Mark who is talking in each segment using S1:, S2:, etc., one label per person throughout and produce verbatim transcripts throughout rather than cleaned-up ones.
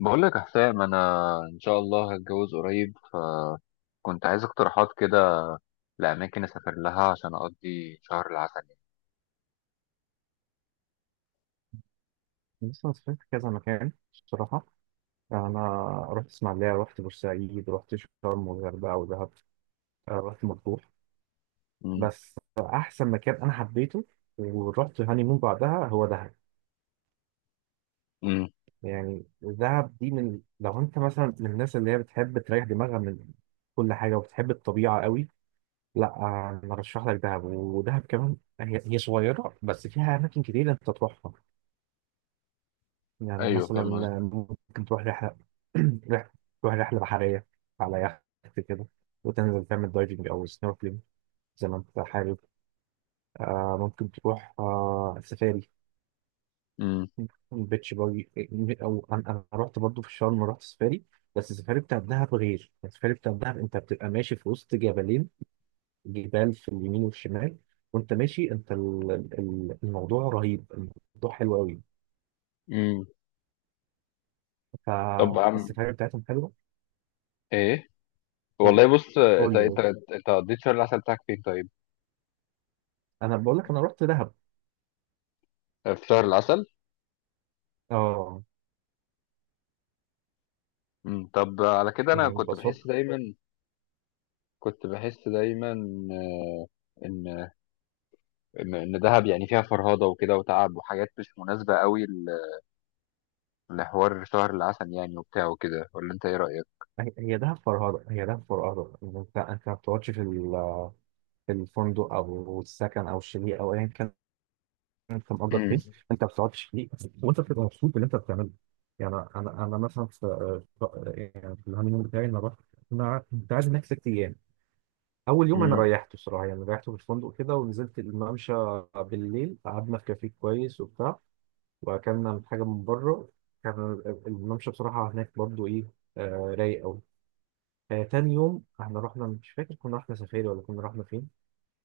S1: بقول لك يا حسام، انا ان شاء الله هتجوز قريب، فكنت عايز اقتراحات كده لاماكن اسافر لها عشان اقضي شهر العسل يعني.
S2: بص، أنا سافرت كذا مكان الصراحة. أنا رحت إسماعيلية، رحت بورسعيد، رحت شرم والغردقة ودهب. آه، رحت مطروح.
S1: امم.
S2: بس أحسن مكان أنا حبيته ورحت هانيمون بعدها هو دهب.
S1: امم.
S2: يعني دهب دي، من لو أنت مثلا من الناس اللي هي بتحب تريح دماغها من كل حاجة وبتحب الطبيعة قوي، لا آه، أنا أرشح لك دهب. ودهب كمان هي هي صغيرة بس فيها أماكن كتير أنت تروحها. يعني
S1: ايوه،
S2: مثلا
S1: فاهم قصدك.
S2: ممكن تروح رحلة رحلة تروح رحلة بحرية على يخت كده، وتنزل تعمل دايفنج أو سنوركلينج زي ما أنت حابب. آه ممكن تروح آه سفاري
S1: امم.
S2: بيتش باجي. أو أنا أنا رحت برضه في شرم، رحت سفاري، بس السفاري بتاع الدهب غير. السفاري بتاع الدهب أنت بتبقى ماشي في وسط جبلين، جبال في اليمين والشمال، وأنت ماشي أنت ال- ال- الموضوع رهيب، الموضوع حلو أوي.
S1: امم. طب عم
S2: فالسفاري بتاعتهم حلوة.
S1: ايه،
S2: إيه،
S1: والله بص،
S2: قول
S1: انت انت
S2: لي.
S1: انت قضيت شهر العسل بتاعك فين طيب؟
S2: انا بقول لك انا رحت دهب.
S1: آه، في شهر العسل.
S2: اه.
S1: امم. طب على كده انا
S2: يعني
S1: كنت
S2: ببساطه
S1: بحس دايما كنت بحس دايما آه، ان ان إن دهب يعني فيها فرهضه وكده وتعب وحاجات مش مناسبه قوي لحوار شهر العسل يعني وبتاع وكده، ولا انت ايه رأيك؟
S2: هي هي دهب فرهده. هي دهب فرهده إن انت انت ما بتقعدش في ال- في الفندق او السكن او الشاليه او ايا كان انت مأجر
S1: مم.
S2: فين. انت ما بتقعدش فيه، وانت بتبقى مبسوط باللي انت بتعمله. يعني انا انا مثلا في في- يعني في الهانيمون بتاعي انا رحت. انا كنت قاعد هناك ست ايام. اول يوم انا
S1: مم.
S2: ريحته الصراحه، يعني ريحته في الفندق كده ونزلت الممشى بالليل، قعدنا في كافيه كويس وبتاع، واكلنا حاجه من بره. كان الممشى بصراحه هناك برضو ايه، آه، رايق قوي. آه، تاني يوم احنا رحنا، مش فاكر كنا رحنا سفاري ولا كنا رحنا فين.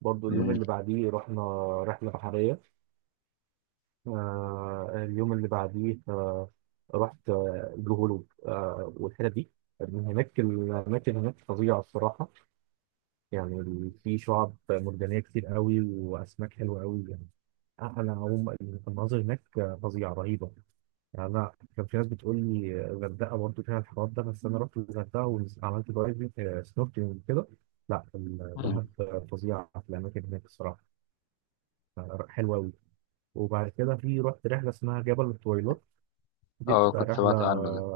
S2: برضو اليوم
S1: مم.
S2: اللي بعديه رحنا رحله بحريه. آه اليوم اللي بعديه آه رحت آه، البلو هول آه والحتت دي. من هناك، الاماكن هناك فظيعه الصراحه. يعني ال- في شعاب مرجانيه كتير قوي، واسماك حلوه قوي يعني. انا هم المناظر هناك فظيعه رهيبه. يعني انا كان في ناس بتقول لي الغردقه برضه فيها الحوار ده، بس انا رحت الغردقه وعملت دايفنج سنوركلينج وكده. لا،
S1: مم.
S2: الدهب فظيعه في الاماكن هناك الصراحه، آه، حلوه قوي. وبعد كده في رحت رحله اسمها جبل الطويلات. دي
S1: اه،
S2: بتبقى
S1: كنت
S2: رحله.
S1: سمعت عنه ده.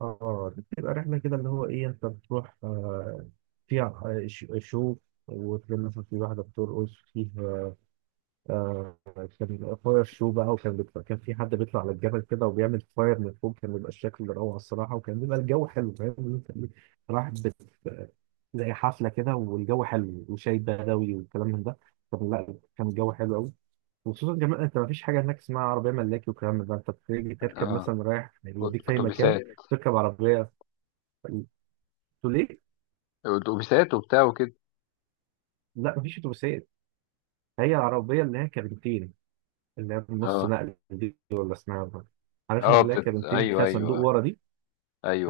S2: اه دي بتبقى رحله كده اللي هو ايه، انت بتروح آه، فيها آه، ش- شو، وتلاقي مثلا في واحده بترقص فيه. آه، كان فاير شو بقى، وكان بيطلع، كان في حد بيطلع على الجبل كده وبيعمل فاير من فوق. كان بيبقى الشكل روعة الصراحة، وكان بيبقى الجو حلو. فاهم إن إنت إيه، رايح بت... زي حفلة كده، والجو حلو وشاي بدوي والكلام من ده. كان لا كان الجو حلو قوي. وخصوصا كمان انت مفيش حاجة هناك اسمها عربية ملاكي والكلام من ده. انت بتيجي تركب
S1: اه.
S2: مثلا رايح يوديك في اي مكان،
S1: اتوبيسات.
S2: تركب عربية. تقول ليه؟
S1: اتوبيسات وبتاع وكده.
S2: لا، مفيش اتوبيسات. هي العربية اللي هي كابنتين، اللي هي النص
S1: اه.
S2: نقل دي، ولا اسمها إيه؟ عارف ان
S1: اه.
S2: اللي هي
S1: بتت...
S2: كابنتين
S1: ايوه
S2: فيها صندوق
S1: ايوه.
S2: ورا دي.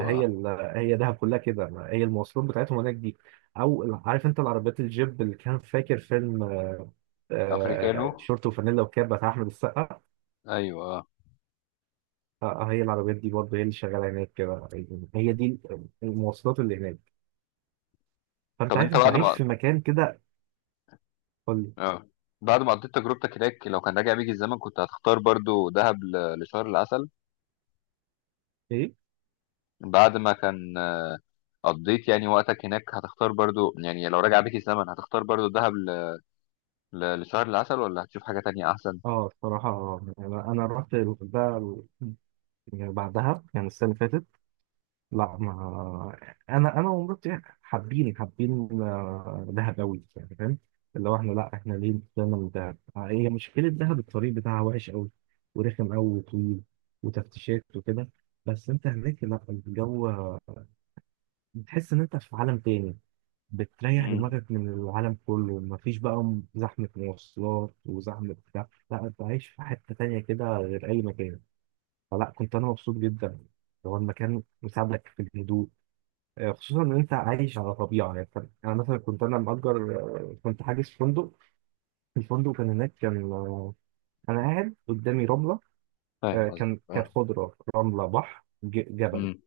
S2: هي ال... هي دهب كلها كده، هي المواصلات بتاعتهم هناك دي. او ال- عارف انت العربيات الجيب، اللي كان فاكر فيلم آه،
S1: افريكانو.
S2: شورت وفانيلا وكاب بتاع احمد السقا.
S1: ايوه اه.
S2: آه، آه، هي العربيات دي برضه هي اللي شغاله هناك كده. هي دي المواصلات اللي هناك. فانت
S1: طب
S2: عارف
S1: انت
S2: انت
S1: بعد
S2: عايش
S1: ما...
S2: في مكان كده. قول لي.
S1: اه، بعد ما قضيت تجربتك هناك، لو كان راجع بيك الزمن، كنت هتختار برضو دهب ل... لشهر العسل.
S2: ايه،
S1: بعد ما كان قضيت يعني وقتك هناك هتختار برضو يعني لو راجع بيك الزمن، هتختار برضو دهب ل... ل... لشهر العسل، ولا هتشوف حاجة تانية احسن؟
S2: اه الصراحه، آه، يعني انا رحت ده، يعني بعدها، يعني السنه اللي فاتت. لا ما انا انا ومراتي حابين حابين آه، دهب قوي يعني، فاهم. اللي هو احنا، لا احنا ليه طلعنا من دهب، آه، هي مشكله دهب الطريق بتاعها وحش قوي، ورخم قوي وطويل، وتفتيشات وكده. بس انت هناك لا، الجو، بتحس ان انت في عالم تاني، بتريح
S1: امم.
S2: دماغك من العالم كله. مفيش بقى زحمه مواصلات وزحمه بتاع، لا انت عايش في حته تانيه كده غير اي مكان. فلا، كنت انا مبسوط جدا. هو المكان مساعدك في الهدوء، آه، خصوصا ان انت عايش على طبيعه. يعني أنت- انا مثلا كنت انا مأجر، آه، كنت حاجز فندق. الفندق كان هناك كان آه، انا قاعد قدامي رمله.
S1: فاهم
S2: آه،
S1: قصدك
S2: كان كانت
S1: اه.
S2: خضره، رمله، بحر، ج- جبل.
S1: امم.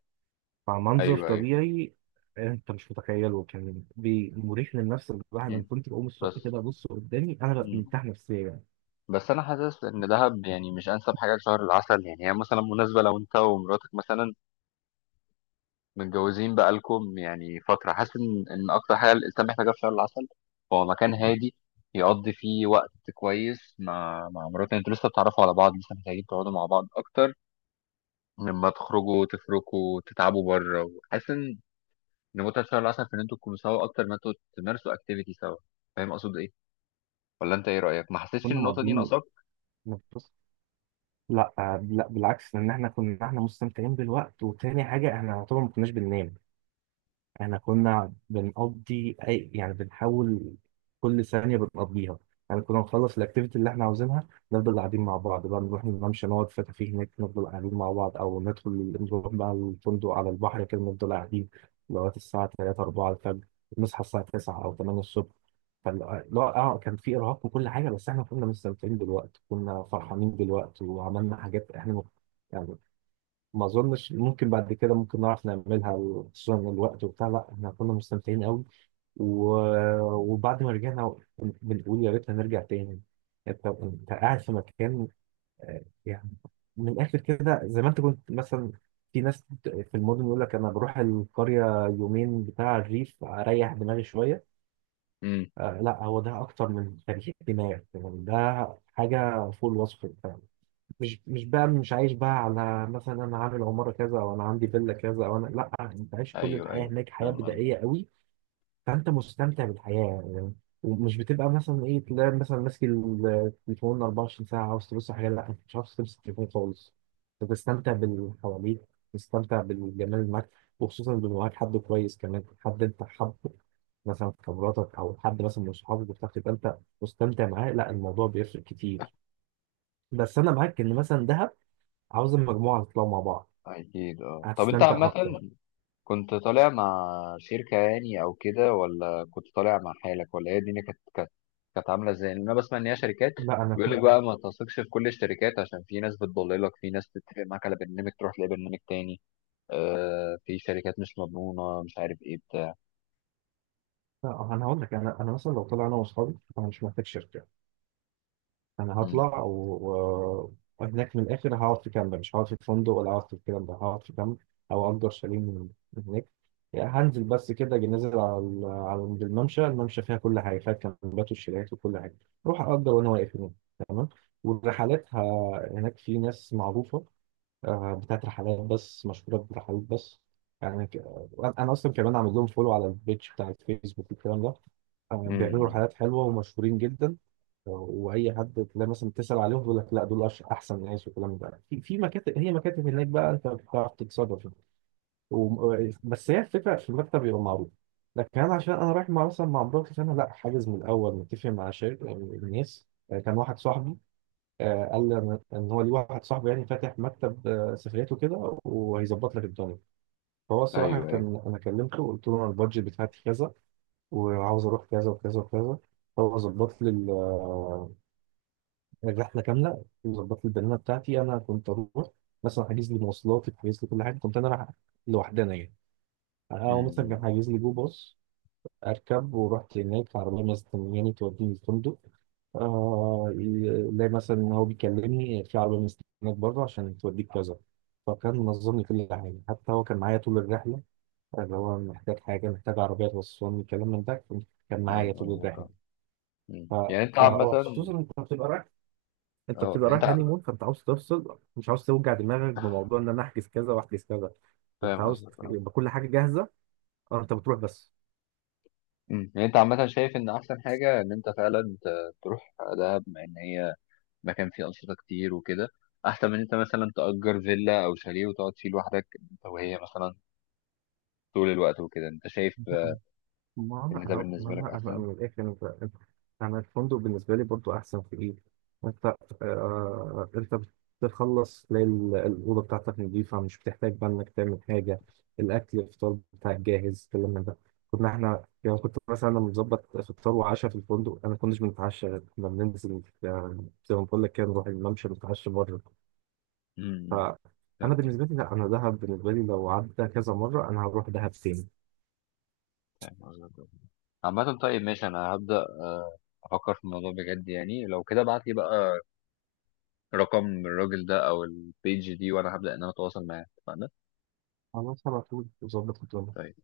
S2: فمنظر
S1: ايوه ايوه.
S2: طبيعي. انت مش متخيله، كان بي- مريح للنفس. الواحد انا
S1: امم.
S2: كنت بقوم
S1: بس.
S2: الصبح كده ابص قدامي، انا ببقى
S1: امم.
S2: مرتاح نفسيا يعني.
S1: بس انا حاسس ان دهب يعني مش انسب حاجه لشهر العسل يعني. هي مثلا مناسبه لو انت ومراتك مثلا متجوزين بقالكم يعني فتره. حاسس ان ان اكتر حاجه الانسان محتاجها في شهر العسل هو مكان هادي يقضي فيه وقت كويس مع مع مراتك. انتوا لسه بتتعرفوا على بعض، لسه محتاجين تقعدوا مع بعض اكتر، لما تخرجوا تفركوا تتعبوا بره. وحاسس ان إن متعه شهر العسل في ان انتوا تكونوا سوا اكتر ما انتوا تمارسوا اكتيفيتي سوا. فاهم اقصد ايه؟ ولا انت ايه رأيك؟ ما حسيتش ان
S2: كنا
S1: النقطة دي
S2: مقضيين
S1: ناقصاك؟
S2: نفس لا آه، لا بالعكس، لان احنا كنا احنا مستمتعين بالوقت. وتاني حاجه، احنا طبعا ما كناش بننام. احنا كنا بنقضي اي، يعني بنحاول كل ثانية بنقضيها. يعني كنا نخلص الاكتيفيتي اللي احنا عاوزينها، نفضل قاعدين مع بعض بقى، نروح نمشي، نقعد في كافيه هناك نفضل قاعدين مع بعض، او ندخل نروح بقى الفندق على البحر كده نفضل قاعدين لغاية الساعة تلاتة اربعة الفجر، نصحى الساعة تسعة او التمانية الصبح. فاللي هو اه كان في ارهاق وكل حاجة، بس احنا كنا مستمتعين بالوقت، كنا فرحانين بالوقت، وعملنا حاجات احنا ما اظنش ممكن بعد كده ممكن نعرف نعملها. خصوصا الوقت وبتاع، لا احنا كنا مستمتعين قوي. و... وبعد ما رجعنا بنقول يا ريت هنرجع تاني. انت انت قاعد في مكان، آه، يعني من الاخر كده. زي ما انت كنت مثلا، في ناس في المدن يقول لك انا بروح القريه يومين بتاع الريف، اريح دماغي شويه.
S1: امم.
S2: آه لا، هو ده اكتر من تريح دماغ يعني. ده حاجه فوق الوصف. مش مش بقى مش عايش بقى على مثلا انا عامل عماره كذا، او انا عندي فيلا كذا، او انا لا، انت عايش كل
S1: ايوه
S2: الحياه
S1: ايوه.
S2: هناك حياه
S1: فاهم قصدك.
S2: بدائيه قوي. فانت مستمتع بالحياه يعني. ومش بتبقى مثلا ايه، تلاقي مثلا ماسك التليفون اربعة وعشرين ساعه عاوز تبص على حاجه. لا انت مش عاوز تمسك التليفون خالص. أنت بتستمتع باللي حواليك، بتستمتع بالجمال اللي معاك. وخصوصا لو معاك حد كويس كمان، حد انت حابه، مثلا في خبراتك، او حد مثلا من صحابك بتاعك تبقى انت مستمتع معاه، لا الموضوع بيفرق كتير. بس انا معاك ان مثلا دهب، عاوز المجموعة تطلعوا مع بعض،
S1: اكيد اه. طب انت
S2: هتستمتع
S1: عامة
S2: أكتر.
S1: كنت طالع مع شركة يعني او كده، ولا كنت طالع مع حالك، ولا هي الدنيا كانت كانت كانت عاملة ازاي؟ لان انا بسمع ان هي شركات
S2: لا أنا
S1: بيقول لك
S2: كنت
S1: بقى ما تثقش في كل الشركات، عشان في ناس بتضللك، في ناس بتتفق معاك على برنامج تروح تلاقي برنامج تاني. آه، في شركات مش مضمونة، مش عارف ايه بتاع.
S2: لا، أنا هقول لك، أنا أنا مثلا لو طلع أنا وأصحابي أنا مش محتاج شركة. أنا
S1: امم.
S2: هطلع و... وهناك من الآخر هقعد في كامب، مش هقعد في فندق ولا هقعد في الكلام ده، هقعد في كامب. أو أجر شاليه من من هناك. يعني هنزل بس كده، أجي نازل على ال- على عند الممشى. الممشى فيها كل حاجة، فيها الكامبات والشاليهات وكل حاجة. أروح أجر وأنا واقف هناك، تمام. والرحلات ه... هناك في ناس معروفة، آه، بتاعت رحلات بس، مشهورة برحلات بس. يعني ك... وأنا- أنا أصلا كمان عامل لهم فولو على البيج بتاع الفيسبوك والكلام ده. آه، بيعملوا
S1: امم.
S2: رحلات حلوة ومشهورين جدا. آه، وأي حد تلاقي مثلا تسأل عليهم يقول لك لا، دول أش- أحسن ناس والكلام ده. في في مكاتب، هي مكاتب هناك بقى، أنت بتعرف تتصرف. و... بس هي الفكرة في المكتب يبقى معروف. لكن أنا عشان أنا رايح مع مثلا مع مراتي، فأنا لا حاجز من الأول متفق مع شركة من الناس. آه، كان واحد صاحبي، آه، قال لي ان إن هو ليه واحد صاحبه يعني فاتح مكتب آه، سفريات وكده، وهيظبط لك الدنيا. فهو الصراحه،
S1: ايوه ايوه.
S2: كان انا كلمته وقلت له انا البادجت بتاعتي كذا، وعاوز اروح كذا وكذا وكذا. هو ظبط لي ال- آه، الرحله كامله، وظبط لي البنانه بتاعتي. انا كنت اروح، مثلا حاجز لي مواصلاتي، حاجز لي كل حاجه. كنت انا رايح لوحدنا يعني. هو
S1: امم.
S2: مثلا كان
S1: أمم.
S2: حاجز لي جو باص اركب، ورحت هناك عربيه مستنياني توديني الفندق. آه، لا مثلا إن هو بيكلمني في عربيه مستنياك بره عشان توديك كذا. فكان منظم لي كل حاجه. حتى هو كان معايا طول الرحله، اللي هو محتاج حاجه، محتاج عربيه توصلني، الكلام من ده، كان معايا
S1: فاهم
S2: طول
S1: قصدك
S2: الرحله.
S1: اه. مم.
S2: ف...
S1: يعني انت عامة
S2: فخصوصا انت بتبقى رايح، انت
S1: اه.
S2: بتبقى
S1: انت
S2: رايح هاني مون، فانت عاوز تفصل، مش عاوز توجع دماغك بموضوع ان انا احجز كذا واحجز كذا. انت
S1: فاهم
S2: عاوز
S1: قصدك اه.
S2: يبقى كل حاجه جاهزه، اه انت بتروح بس.
S1: أمم. يعني انت عامة شايف ان احسن حاجة ان انت فعلا ت- تروح دهب بما ان هي مكان فيه انشطة كتير وكده، احسن من إن انت مثلا تأجر فيلا او شاليه وتقعد فيه لوحدك انت وهي مثلا طول الوقت وكده؟ انت شايف آه،
S2: ما انا
S1: ان ده
S2: أهو- ما
S1: بالنسبة لك
S2: انا أنا
S1: احسن؟
S2: من الاخر، انت، انا الفندق بالنسبه لي برضو احسن في ايه، انت آه، انت بتخلص تلاقي ال- الاوضه بتاعتك نظيفه، مش بتحتاج بقى انك تعمل حاجه. الاكل، الفطار بتاعك جاهز، الكلام من ده. كنا احنا، يعني كنت مثلا انا مظبط فطار وعشاء في الفندق، انا ما كناش بنتعشى، غير كنا بننزل آه، زي ما بقول لك كده، نروح الممشى نتعشى بره.
S1: أمم. فاهم
S2: فانا بالنسبه
S1: قصدك.
S2: لي، لا انا دهب بالنسبه لي لو عدى كذا مره انا هروح دهب تاني.
S1: فاهم قصدك اه. عامة طيب ماشي. انا هبدأ آه، افكر في الموضوع بجد يعني. لو كده ابعت لي بقى رقم الراجل ده او البيج دي، وانا هبدأ ان انا اتواصل معاه. اتفقنا؟
S2: خلاص، على طول ظبط الدنيا.
S1: طيب.